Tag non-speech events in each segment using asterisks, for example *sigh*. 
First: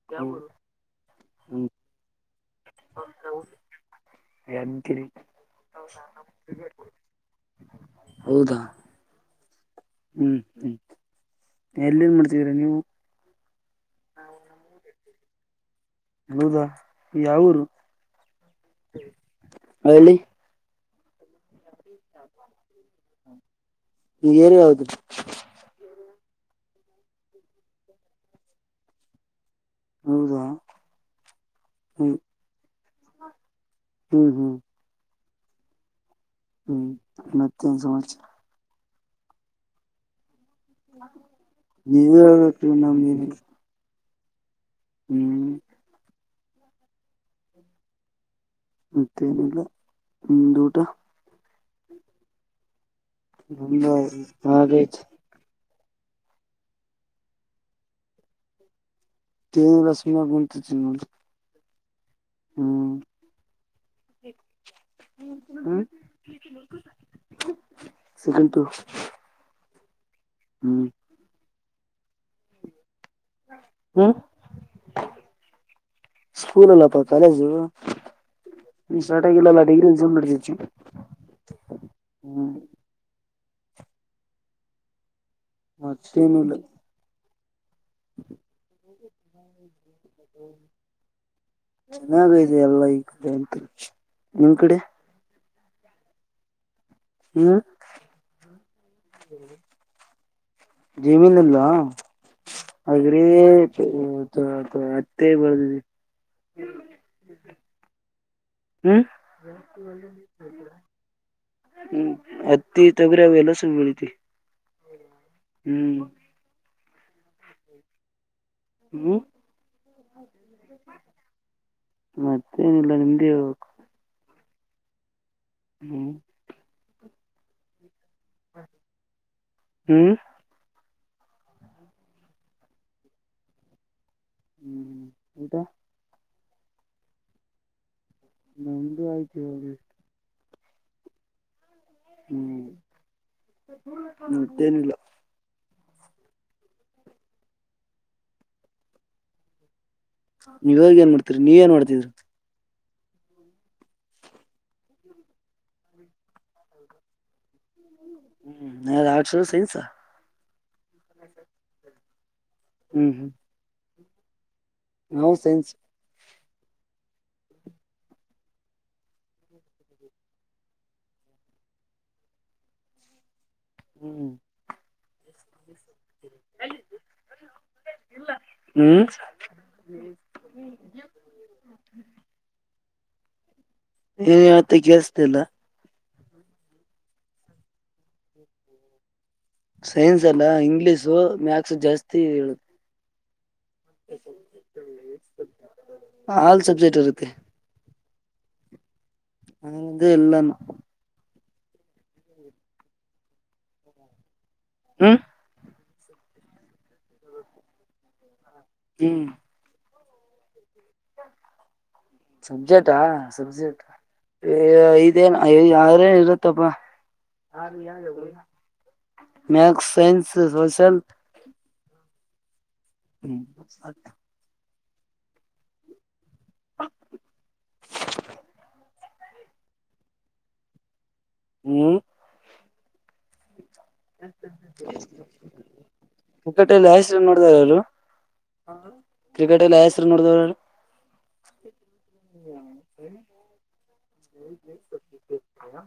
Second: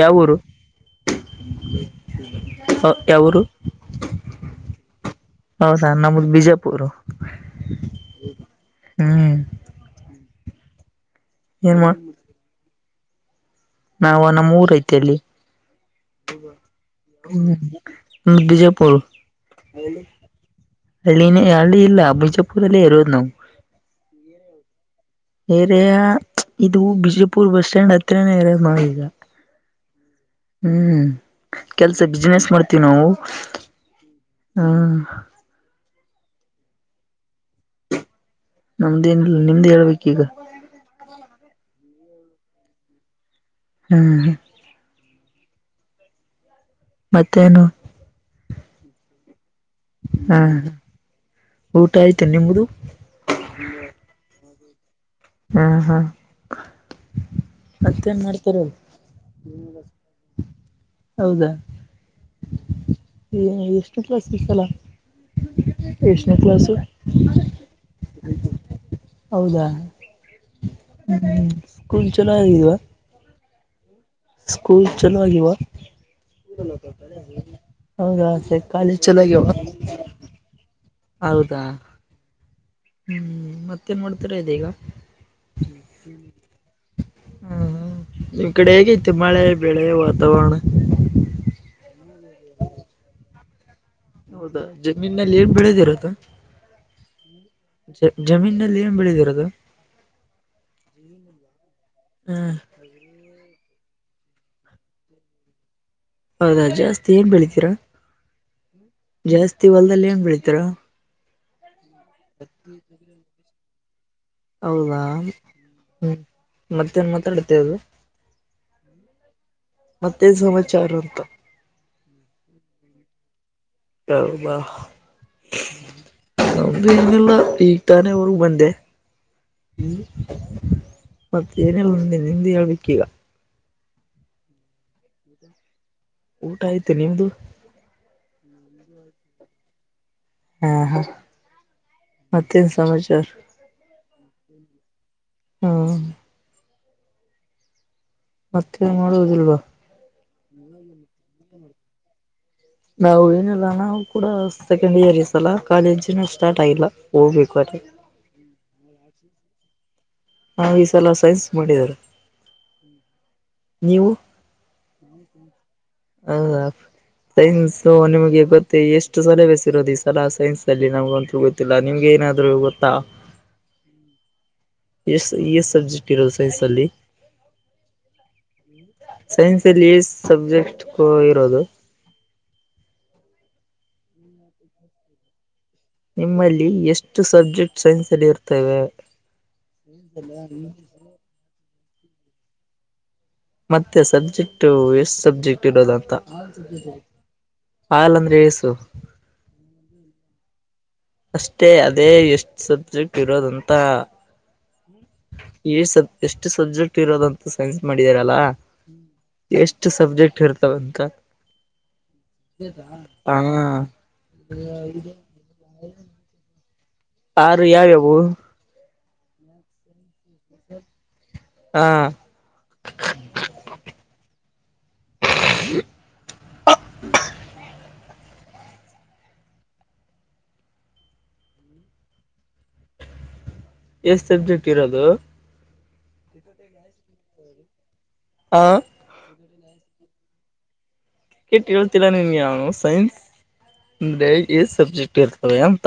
ಯಾವರು ಹ್ಮ್ ಹ್ಮ್ ಯಾವರು ಯಾದಗಿರಿ ಹೌದಾ ನಮ್ದ ಬಿಜಾಪುರು ಹೌದಾ ಹ್ಮ್ ಹ್ಮ್ ಹ್ಮ್ ಎಲ್ಲಿ ಏನ್ ಮಾಡ್ತಿದೀರಾ ನೀವು ನಾವವು ನಮ್ಮ್ ಊರ್ ಐತ ಅಲ್ಲಿ ಹೌದಾ ಯಾವೂರು ಬಿಜೆಪುರ ಹೇಳಿ ಅಳ್ಳ *unintelligible* ಹಳ್ಳಿ ಇಲ್ಲ ಬಿಜಾಪುರಲ್ಲೇ ಇರುವುದು ನಾವು ಈಗ ಏನ್ ಹಾವದುರಿ ಏರಿಯಾ ಇದು ಬಿಜಪುರ್ ಬಸ್ ಸ್ಟ್ಯಾಂಡ್ ಹತ್ರನೇ ಇರದೆ ನಾವು ಈಗ ಹೌದಾ ಹ್ಮ್ ಕೆಲ್ಸ ಹ್ಮ್ ಬಿಸ್ನೆಸ್ ಮಾಡ್ತ ತಿ ನವು ಹ್ಮ್ ಹ್ಮ್ ಹ್ಮ ಹ್ಮ್ ಮತ್ಯನ್ ಸಮಚ ನಮ್ದೇನ್ ನಿಮ್ದ್ ಹೇಳ್ಬೇಕು ಈಗ ನೀವ ಹೇಳ್ಬೇಕು ನಮ್ದ್ ಎನ್ ಇಲ್ಲಾ ಹ್ಮ ಹಾ ಹ್ಮ್ ಮತ್ತೇನು ಮತ್ತೇನಿಲ್ಲ ಹಾ ನಿಮ್ದು ಊಟ ಊಟ ಆಯ್ತು ನಿಮದು ಹಂದ ಹಾಗಾದೇ ಹ್ಮ ಹಾ ಮತ್ತೇನ್ ಮಾಡ್ತಾರ ೇನ ರಸಮ ಉಂಟತ್ಿ ನೋ ಹೌದಾ ಹ್ಮ್ ಎಷ್ಟು ಕ್ಲಾಸ್ ಸಿಲ್ಲ ಎಷ್ಟನೇ ಕ್ಲಾಸು ಸೆಕೆಂಡ್ ಪಿ ಯು ಹೌದಾ ಹ್ಮ್ ಹ್ಮ ಸ್ಕೂ ಚಲಾಗ ಇಾ ಹ್ಮ ಹ್ಮ್ ಆಗಿಲ್ವಾ ಸ್ಕೂಲ್ ಅಲ್ಲಪ ಕಾಲೇಜು ಹೌದಾ ಸರಿ ಕಾಲೇಜ್ ನೀ ಚಲೋ ಸ್ಟಾರ್ಟ್ ಆಗ್ಯಾವ ಆಗಿಲ್ಲಲ್ಲ ಡಿಗ್ರಿ್ ನಸಿ ಹೌದಾ ಹ್ಮ್ ಮತ್ತೇನ್ ಮಾಡ್ತಾರೆ ಇ ಈಗ ಮತ್ತೇನು ಇಲ್ಲ ಹ್ಮ್ ನಿಮ್ ಕಡೆ ಹೇಗೈತಿ ಮಳೆ ಬೆಳೆ ವಾತಾವರಣ ಚೆನ್ನಾಗೈದೆ ಎಲ್ಲ ಈ ಕಡೆ ಎಂತ ಹೌದಾ ಜಮೀನಲ್ಲಿ ಏನ್ ಬೆಳ ಇರುತ್ತ ಜಮೀನ್ ಜೀಮೀನ್ಲ್ಲವಾ ಹ್ಮ್ ಹಾಗ್ರೆ ಹದು ಅತ್ತೇ ಬರ್ದಿ ಹೌದಾ ಜಾಸ್ತಿ ಏನ್ ಬೆಳಿತೀರಾ ಹ್ಮ್ ಜಾಸ್ತಿ ಹೊಲ್ದಲ್ಲಿ ಏನ್ ಬೆಳಿತರ ಹ್ಮ್ ಹತ್ತಿ ತೊಗ್ರಿವಲ್ಲ ಬೆಲಿಥೆವಿ ಹೌದಾ ಹ್ಮ್ ಮತ್ತೇ ನ್ ಮಾತಾಡುತ್ತೆ ಅದು ಹ್ಮ್ ಮತ್ತೇನ್ ಸಮಾಚಾರ ಅಂತ ಮತ್ತೆ ನಿಲ್ಲ ನಿಮ್ದ ಹೆಲ್ಬೇಕು ಹಬಾ ಹ್ಮ್ ಅಲ್ಲ ಈ ತಾನೇವರೆಗ ಬಂದೆ ಹ್ಮ ಹ್ಮ್ ಮತ್ತೆ ಏನಲ್ಲಂದ ನಿಂದ ಹೇಳ್ಬೇಕ್ ಈಗ ಹ್ಮ್ ಹ್ಮ್ ಊಟಾ ಊಟ ಆಯ್ತು ನಿಮ್ದು ನಮ್ದು ಆಯ್ತು ಇವಾಗ ಎಷ್ಟು ಹ್ಮ ಹ ಹ್ಮ್ ಮತ್ತೇನ್ ಸಮಾಚಾರ ಮತ್ತೇನಿಲ್ಲ ಹಾ ಮತ್ತೆ ನೋಡುವುದಿಲ್ವಾ ನೀವಾಗ ಏನ್ ಮಾಡ್ತೀರಿ ನೀವ ಏನ್ ಮಾಡ್ತಿದ್ರಿ ನಾವು ಏನಿಲ್ಲ ನ ಕೂಡ ಸೆಕೆಂಡ್ ಇಯರ್ ಈ ಸಲ ಕಾಲೇಜಿನ ಸ್ಟಾರ್ಟ್ ಆಗಿಲ್ಲ ಹೋಗ್ಬೇಕು ಅದೆ ಹ್ಮ್ ನ ಆರ್ಟ್ಸಾ ಸೈನ್ಸ ಹಾ ನಾ ಈ ಸಲ ಸೈನ್ಸ್ ಮಾಡಿದಾರ ಹ್ಮ್ ಹ್ಮ್ ನೀವು ನೋ ಸೆನ್ಸ್ ಹ ಸೈನ್ಸ್ ನಿಮ್ಗೆ ಗೊತ್ತೆ ಎಷ್ಟು ಸಲಹಭೆಸ ಇರೋದು ಈ ಸಲ ಸೈನ್ಸ್ ಅಲ್ಲಿ ನಮ್ಗ ಅಂತೂ ಗೊತ್ತಿಲ್ಲ ನಿಮ್ಗೆ ಏನಾದ್ರು ಗೊತ್ತಾ ಹ್ಮ್ ಎಷ್ಟ ಎ ಸಬ್ಜೆಕ್ಟ್ ಇರೋದು ಸೈನ್ಸ್ ಅಲ್ಲಿ ಹ್ಮ್ ಸೈನ್ಸ್ ಅಲ್ಲಿ ಎ ಸಬ್ಜೆಕ್ಟ್ ಇರೋದು ನೀನ್ ಯಾವತ್ತೆ ಕೇಳಸತಿಲ್ಲ ನಿಮ್ಮಲ್ಲಿ ಎಷ್ಟು ಸಬ್ಜೆಕ್ಟ್ ಸೈನ್ಸ್ ಅಲ್ಲಿ ಇರ್ತೇವೆ ಸೈನ್ಸ್ ಅಲ್ಲ ಇಂಗ್ಲಿಷು ಮ್ಯಾ ಜಾಸ್ತಿ ಹೇಳುದು ಮತ್ತೆ ಸಬ್ಜೆಕ್ಟ್ ಎಷ್ಟು ಸಬ್ಜೆಕ್ಟ್ ಇರೋದಂತ ಆಲ್ ಸಬ್ಜೆಕ್ಟ್ ಇರುತ್ತೆ ಹಲ್ ಅಂದ್ರೆ ಏಸು ಅ್ದ ಎಲ್ಲಾನ ಅಷ್ಟೇ ಅದೇ ಎಷ್ಟು ಸಬ್ಜೆಕ್ಟ್ ಇರೋದಂತ ಹ್ಮ್ ಈ ಸ ಎಷ್ಟು ಸಬ್ಜೆಕ್ಟ್ ಇರೋದಂತೂ ಸೈನ್ಸ್ ಮಾಡಿದಾರಲ್ಲಾ ಹ್ಮ್ ಎಷ್ಟ ಸಬ್ಜೆಕ್ಟ್ ಇ ಸಬ್ಜೆಕ್ಟಾ ಹಾ ಸಬ್ಜೆಕ್ಟ್ ಐದೇನು ಯಾರೇ ಇರುತ್ತಪ್ಪ ಯಾರ ಯಾವ ಯಾವು ಮ್ಯಾಕ್ಸ್ ಸೈನ್ಸ್ ಸೋಷಲ್ ಹಾ ಹ್ಮ್ *inaudible* *unintelligible* ಹ್ಮ್ ಹ ಎಷ್ಟ್ ಸಬ್ಜೆಕ್ಟ್ ಇರೋದು ಕಿಕಟೆಯಲ್ಲಿ ಆಸ್ ನೋಡಿದಾರ ಅವರು ಹ ಹ್ಮ ಕ್ರಿಕೆಟ್ ಎಲ್ಲಿ ಹೆಸ್ರು ನೋಡಿದವ್ರ ಕೇಟ್ ಕೇಳ್ತಿರ ನಿನ್ಗೆ ನು ಸೈನ್ಸ್ ಅಂದ್ರೆ ಸಬ್ಜೆಕ್ಟ್ ಇರ್ತವೆ ಅಂತ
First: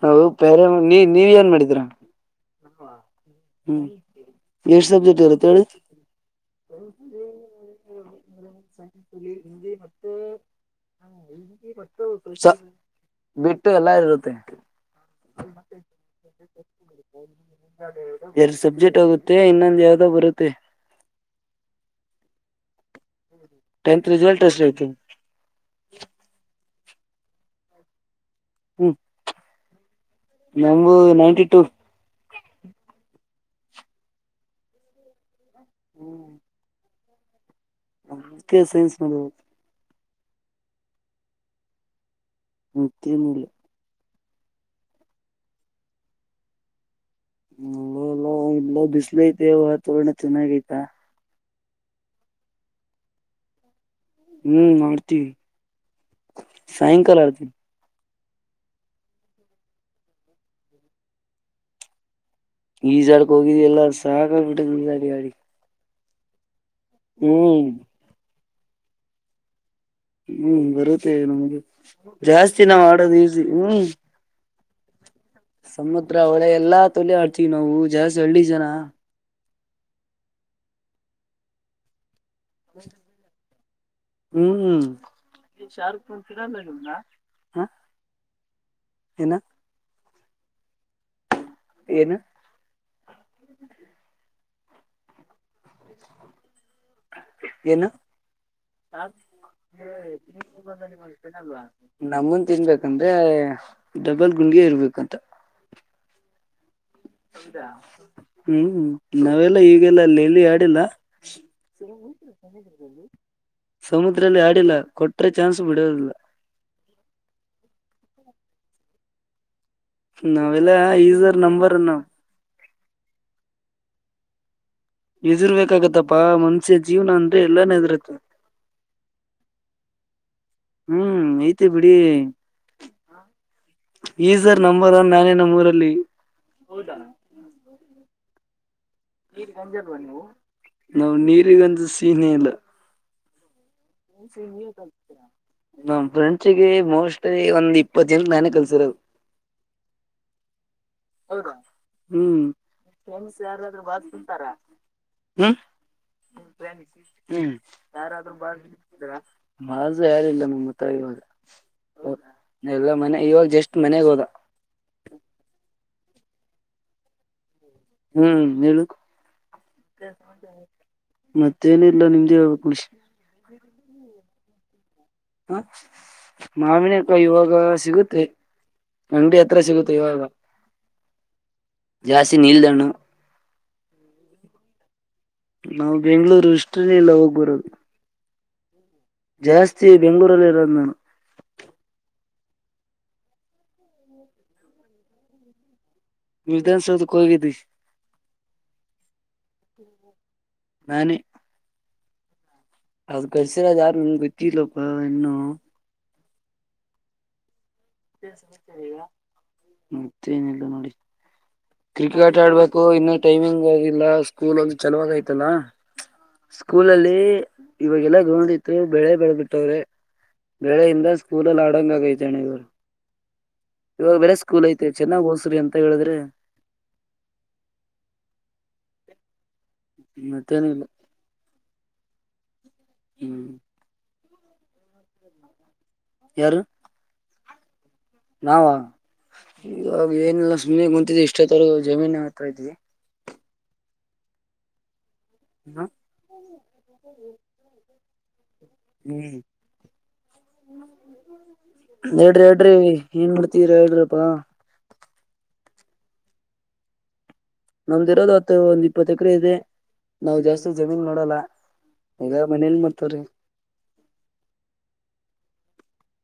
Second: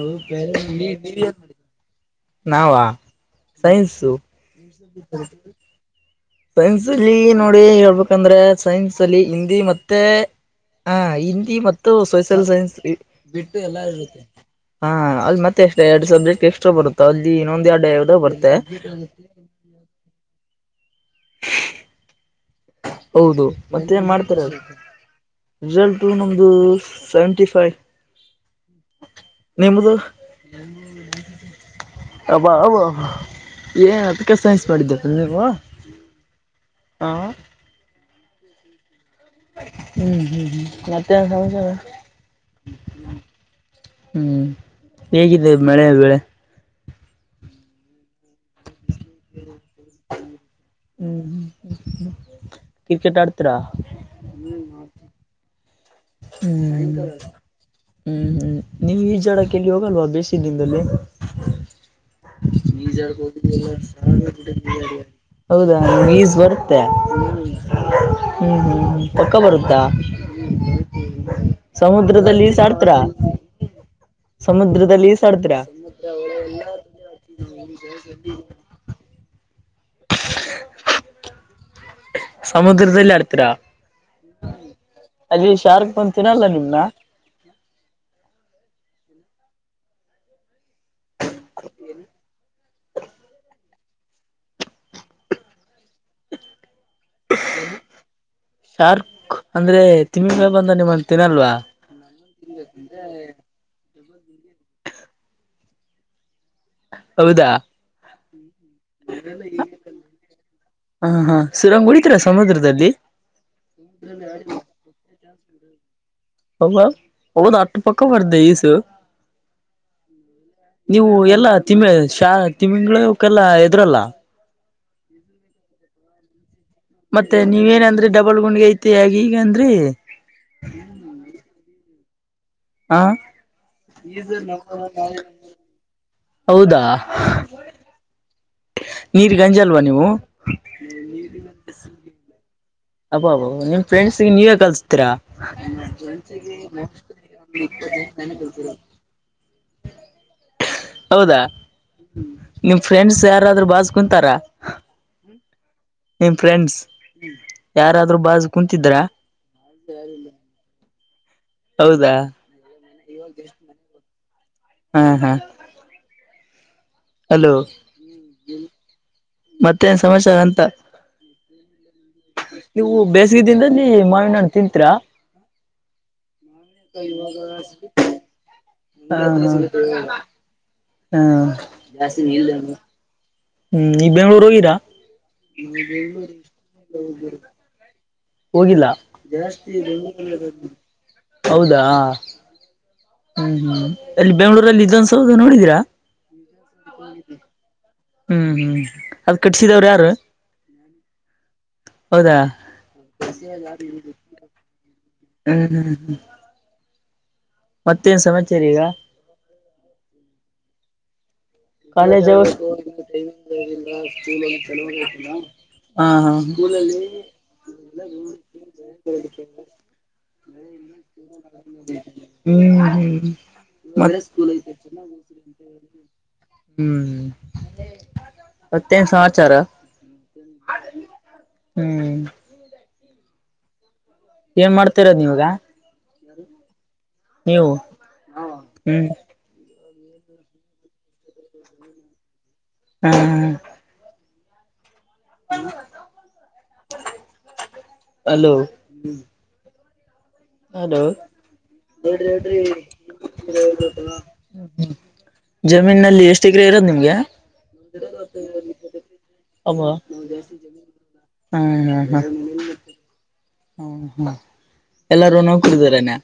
ಹ ಬೇರೆ ನೀ ನೀವ್ ಏನ್ ಮಾಡಿದರ ನಾವ ಸೈನ್ಸು ಎಷ್ಟ್ ಸಬ್ಜೆಕ್ಟ್ ಇರುತ್ತೆ ಹೇಳಿ ಸೈನ್ಸ್ ಅಲ್ಲಿ ನೋಡಿ ಹೇಳ್ಬೇಕಂದ್ರೆ ಸೈನ್ಸ್ ಅಲ್ಲಿ ಹಿಂದಿ ಮತ್ತೆ ಹ ಹಿಂದಿ ಮತ್ತು ಸೋಷಿಯಲ್ ಸ ಸೈನ್ಸ್ ಬಿಟ್ಟು ಎಲ್ಲ ಇರುತ್ತೆ ಹ ಅಲ್ಲಿ ಮತ್ತೆ ಎಷ್ಟ ಎರಡು ಸಬ್ಜೆಕ್ಟ್ ಎಸ್ಟ್ರಾ ಬರುತ್ತೆ ಎರಡು ಸಬ್ಜೆಕ್ಟ್ ಹೋಗುತ್ತೆ ಇನ್ನೊಂದ್ ಯಾವ್ದೋ ಬರುತ್ತೆ ಹೌದು ಮತ್ತೆ ಟೆಂತ್ ರಿಸಲ್ಟ್ ಮಾಡ್ತಾರೆ ಅಷ್ಟೇ ಐತೆ ರಿಸಲ್ಟ ನಮ್ದು ಸೆವೆಂಟಿಫೈ ಹ್ಮ್ ನಮಗು ನೈನ್ಟಿ ಟು ಅಬ್ಬ ಅ ಏನ್ ಅ ಪಿಕ ಸೈನ್ಸ್ ಮಾಡಿದ್ದೇ ನೀವ ಹ್ಮ್ ಹಾ ಸೈನ್ಸು ಹೌ ಹ್ಮ್ ಹ್ಮ್ ಹ್ಮ್ ಮತ್ತೆ ಯೆನ್ ಸಮಾಚಾರ ಮ್ಯಾಥೆ ಎನ್ ಇಲ್ಲಾ ಹ್ಮ್ ಹೇಗಿದೆ ಮಳೆ ಬೆಳೆ ಲ್ಲಲ್ಲ ಇ ಐತೆವಥೋಣ ಚೆನ್ನಾಗಿಐತಾ ಕ್ರಿಕೆಟಾರ್ತ್ರರ ಹ್ಮ್ ಮಾಡ್ತೀ ಹ್ಮ್ ಹ್ಮ್ ಹ್ಮ್ ನೀವು ಈ ಜಡಕ್ಕೆಲ್ಲಿ ಹೋಗಲ್ವಾ ಬೇಸ ದಿನದಲ್ಲಿ ಈಜಾಡಕ್ ಹೋಗಿದಿ ಎಲ್ಲ ಸಾಕ್ಬಿಟ್ಟದ ಈಜಾಡಿ ಗಾಡಿ *unintelligible* ಂತೆ ಹ್ಮ್ ಹ್ಮ್ ಹ್ಮ್ ಪಕ್ಕ ಬರದು ಹ್ಮ್ ಬರುತ್ತೆ ಮ ನಮ್ಗೆ ಸಮುದ್ರದಲ್ಲಿ ಜಾಸ್ತಿ ನಾವು ಈಸಾಡ್ತೀರಾ ಆಡೋದು ಈಸಿ ಹ್ಮ್ ಸಮುದ್ರದಲ್ಲಿ ಈಸಾಡ್ತೀರಾ ಸಮುದ್ರ ಒಳೆ ಎಲ್ಲಾ ತೊಲೆ ಆಡ್ತೀವಿ ನಾವು ಜಾಸ್ತಿ ಹಳ್ಳಿ ಜನ ಸಮುದ್ರದಲ್ಲಿ ಆಡ್ತೀರಾ ಹ್ಮ್ ಅಲ್ಲಿ ಶಾರುಖ್ ಬಂತಂತೀರಲ್ಲ ನಿಮನ್ನ ಇನ್ನು ಏನು *inaudible* *inaudible* ಏನು ಶಾರ್ಕ್ ಅಂದ್ರೆ ತಿಮಿಂಗ ಬಂದ ನಿಮ್ಮನ್ನ ತಿನ್ನಲ್ವಾ ನಮನ್ ತಿನ್ಬೇಕಂದ್ರೆ ಡಬಲ್ ಗುಂಡಿಯ ಇರ್ಬೇಕಂತ ಹೌದಾ ಹ್ಮ್ ನಾವೆಲ್ಲಾ ಈಗೆಲ್ಲ ಲ ಇಲ್ಲಿ ಆಡಿಲ್ಲ ಹ ಹಾ ಸುರಂಗ್ ಹೊಡಿತೀರಾ ಸಮುದ್ರದಲ್ಲಿ ಸಮುದ್ರದಲ್ಲಿ ಆಡಿಲ್ಲ ಕೊಟರೆೆ ಚಾನ್ಸ್ ಬಿಡೋದಿಲ್ಲ ಹ ಒಂದು ಅಟ ಪಕ್ಕ ಬರ್ತದ ಇಸ್ ನಾವೆಲ್ಲ ಈಸರ್ ನಂಬರ್ ನ ತಿಮಿಂಗಳ ಹಕಲ್ಲಾ ಎದ್ರಲ್ಲ ಎರ್ಬೇಕಾಗತ್ತಪ್ಪಾ ಮನ್ ಮತ್ತೆ ನೀವೇನಂದ್ರಿ ಡಬಲ್ ಗುಂಡ್ಗೆ ಐತಿ ಆಗ ಈಗ ಅಂದ್ರಿ ಹ್ಮ್ ಹಾ ಇಜ್ಜರ ನಂಬರ್ ಒನ್ ನಾನೇ ನಮ್ಮ ಊರಲ್ಲಿ ಹೌದಾ ನೀರ್ ಗಂಜಲ್ವಾ ನೀರ್ಗಂಜಲ್ವಾ ನೀವು ನಾವು ನೀರಿಗಂಜ ಸೀನ ಇಲ್ಲ ಹಬ್ ಅಬ ನಿಮ್ ಫ್ರೆಂಡ್ಸ್ಗೆ ನೀವೇ ಕಲ್ಸ್ತೀರಾ ನಮ್ ಫ್ರೆಂಡ್ಸ್ ಮೋಸ್ಟ್ಲಿ ಒಂದ್ ಇಪ್ಪತ್ತು ಜನಕ್ ನಾನೇ ಕಲ್ಸರದು ಹೌದಾ ಹೂಂ ನಿಮ್ ಫ್ರೆಂಡ್ಸ್ ಯಾರಾದ್ರರು ಬಾಜ್ ಕುಂತಾರ ಆದೂ ಬಾಜು ಕುಂತಿದ್ದ ಬಾಜು ಯಾರಿಲ್ಲ ನಮ್ಮ ತಾಯವಾಗ ಹೌದಾ ಎಲ್ಲ ಮನೆ ಇವಾಗ ಜಸ್ಟ್ ಮನೆಗ್ ಹೋದ ಹಾ ಹಾ ಹಲೋ ಹ್ಮ್ ಹೇಳು ಮತ್ತೇನ್ ಸಮಾಚಾರ ಅಂತ ಮತ್ತೇನಿಲ್ಲ ನಿಮ್ದೆ ಹೇಳ್ಬೇಕು ನಿಶ್ ನೀವು ಬೇಸಿಗೆದಿಂದ ನೀ ಮಾವಿನಹಣ್ಣಿನತಿಂತರಾ ಹ ಮಾವಿನಕ ಇವಾಗ ಸಿಗುತ್ತೆ ಅಂಗಡಿ ಹತ್ರ ಸಿಗುತ್ತೆ ಇವಾಗ ಹಾ ಜಾಸ್ತಿ ನೀ ಹ್ಮ್ ಈ ಬೆಂಗ್ಳೂರ್ ಹೋಗಿರಾ ನಾವು ಬೆಂಗ್ಳೂರು ಇಷ್ಟ್ರನೇ ಇಲ್ಲ ಹೋಗ್ ಬರೋದು. ಹೋಗಿಲ್ಲ ಜಾಸ್ತಿ ಬೆಂಗಳೂರು ಅಲಿ ಇರೋದು ನಾವುಹೌದಾ ಹ್ಮ್ ಹ್ಮ್ ಅಲ್ಲಿ ಬೆಂಗ್ಳೂರಲ್ಲಿ ಇದೊಂದಸೌದು ನೋಡಿದೀರಾ ವಿಧಾನಸೌಧಕ್ಕೆ ಹೋಗಿದ್ದೀ ಹ್ಮ್ ಹ್ಮ್ ಅದ್ ಕಟ್ಸಿದಾವ್ರ ಯಾರು ಹೌದಾ ಅದ್ ಗರ್ಸಿರ ಯಾರು ನನ್ ಗೊತ್ತಿಲ್ಲಪ್ಪ ಇನ್ನು ಹ್ಮ್ ಹ್ಮ್ ಹ್ಮ್ ಮತ್ತೇನ್ ಸಮಾಚಾರ ಈಗ ಮತ್ತೆ ಏನಿಲ್ಲ ನೋಡಿ ಕಾಲೇಜ್ ಕ್ರಿಕೆಟ್ ಹೋಗ್ಬೇಕು ಆಡ್ಬೇಕು ಇನ್ನು ಟೈಮಿಂಗ್ ಆಗಿಲ್ಲ ಸ್ಕೂಲ್ ಅಲ್ಲಿ ಚಲುವಾಗಐತಲ್ಲ ಐತಲ್ಲ ಹಾ ಹಾ ಸ್ಕೂಲ ಅಲ್ಲಿ ಇವಾಗೆಲ್ಲ ಗ್ರೌಂಡ್ತ್ರು ಬೆಳೆ ಬೆಳ ಬಿಿಟ್ಟವ್ರೆ ಬೆಳೆೆಯಿಂದ ಸ್ಕೂಲಲ್ಲಿ ಆಡಂಗ ಆಗೈತೆಣ್ಣ ಇವ್ರು ಹ್ಮ್ ಹ್ಮ್ ಇವಾಗ ಮತ್ ಬೆೇ ಸ್ಕೂಲ್ ಐತೆ ಚೆನ್ನಾಗ್ ಹೋಸ್ರಿ ಅಂತ ಹೇಳಿದ್ರೆ ಹ್ಮ ಮತ್ತೇನ್ ಸಮಾಚಾರ ಮತ್ತೇನ ಇಲ್ಲ ಹ್ಮ್ ಹ್ಮ್ ಏನ್ ಮಾಡ್ತರೋಧು ನೀವಗ ಯಾರು ನೀವು ನಾವಾ ಹ್ಮ್ ಇವಾಗ ಏನೆಲ್ಲ ಸುಮನೆ ಕುಂತಿದ್ದು ಇಷ್ಟತ್ತರ ಜಮೀನ್ ಹತ್ರ ಇದ್ವಿ ಹ್ಮ್ ಹ್ಮ ಅಲೋ ಹ್ಮ್ ಹಲೋ ಹೇಳಿ ಹೇಳ್ರಿ ಏನ್ ಮಾಡ್ತಿದೀರ ಹೇಳ್ರಪ್ಪಾ *unintelligible* ಜಮೀನಲ್ಲಿ ಎಷ್ಟ್ ಎಕರೆ ಇರೋದ ನಿಮ್ಗೆ ನಮ್ದ ಇರೋದು ಹತ್ತು ಒಂದ್ ಇಪ್ಪತ್ತು ಎಕರೆ ಇದೆ ಅಬ್ಬ ನಾವವು ಜಾಸ್ತಿ ಜಮೀನ್ ನೋಡಲ್ಲ ಈಗ ಮನೇಲಿ ಮಾಡರ್ತವ್ರಿ ಹ ಹಾ ಎಲ್ಲಾರೂ ನೋ ಕುಡಿದರನೆ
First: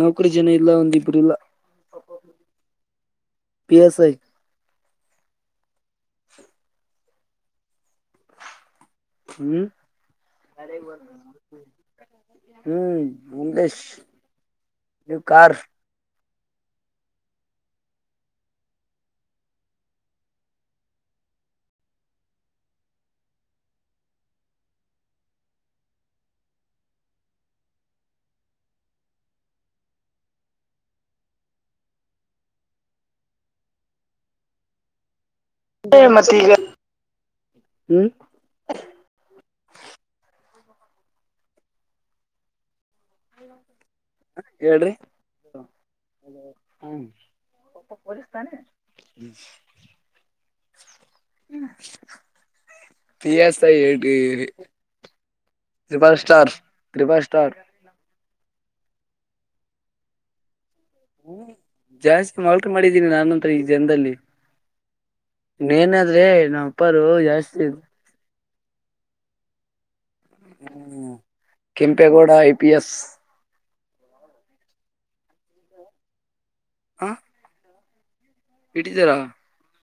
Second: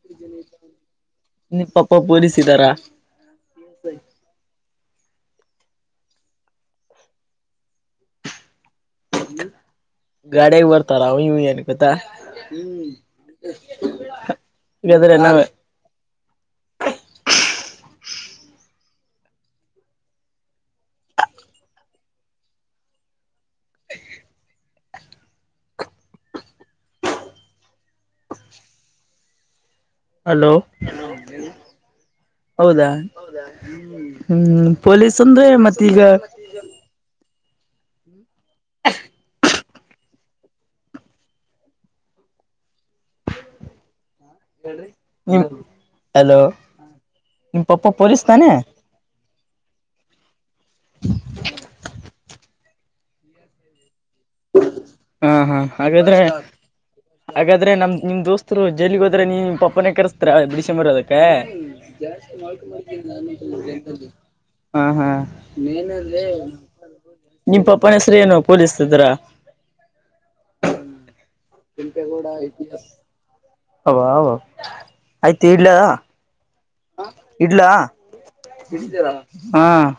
ನೌಕರಿ ಜನ ಇಲ್ಲ ಒಂದಿಬ್ರು ಇಲ್ಲ ನಿ ಪಪ್ಪ ಪಲಿಸಿದಾರಾ ಹ ಹ್ಮ ಗಾಡಿಯಾಗ ಬರ್ತಾರ ಅವ ಇವ ಅನ್ಕೋತ ಹ್ಮ್ ಮೇಶ ಹಾಗಾದ್ರೆ ನೀವು ನಾವ ಕಾರ ಹಲೋ ಹೌದಾ ಹ್ಮ ಪೊಲೀಸ್ ಸಂದ್ರ ಮತ್ತ ಈಗ ಮತ್ತೀಗ ಹ್ಮ್ ಹ ಹಲೋ ನಿ ಹಲೋ ಹ್ಮ್ ನಿಮ ಪಪ್ಪ ಪೊಲೀಸ್ ತಾನೆ ಹ್ಮ ಹ್ಮ ಸ್ತಾಯ ಹೇಳ ಹ ಹಾ ಹಾ ಹಾಗಾದ್ರೆ ಸ್ಟಾರ್ ಹಾಗಾದ್ರೆ ನಮ ನಿಮ್ ದೋಸ್ತರು ಜಲ್ಲಿಗ ಹದ್ರೆ ನೀ ಪಪ್ಪನೇ ಕರ್ಸ್ತ ದ ಜಾಸ್ತಿ ನೌಕರಿ ಮಾಡಿದ್ದೀನಿ ನಾನಂತ್ರ ಈ ಜನದಲ್ಲಿ ಹ ಹಾ ಇನ್ನೇನಾದ್ರೆ ನಮ್ಮ ಅಪ್ಪರು ನಿಮ್ ಜಾಸ್ತಿ ಪಪ್ಪನ ಹೆಸ್ರ ಏನು ಕೂದಿಸ್ತಿದ್ರಾ ಕೆಂಪೇಗೌಡ ಐಪಿಎಸ್ ಹ ಅವ ಆಯ್ತು ಇಡ್ಲ ಆ ಇಡ್ಲಾ ಹಿಡಿದಿರಾ? ಹಾ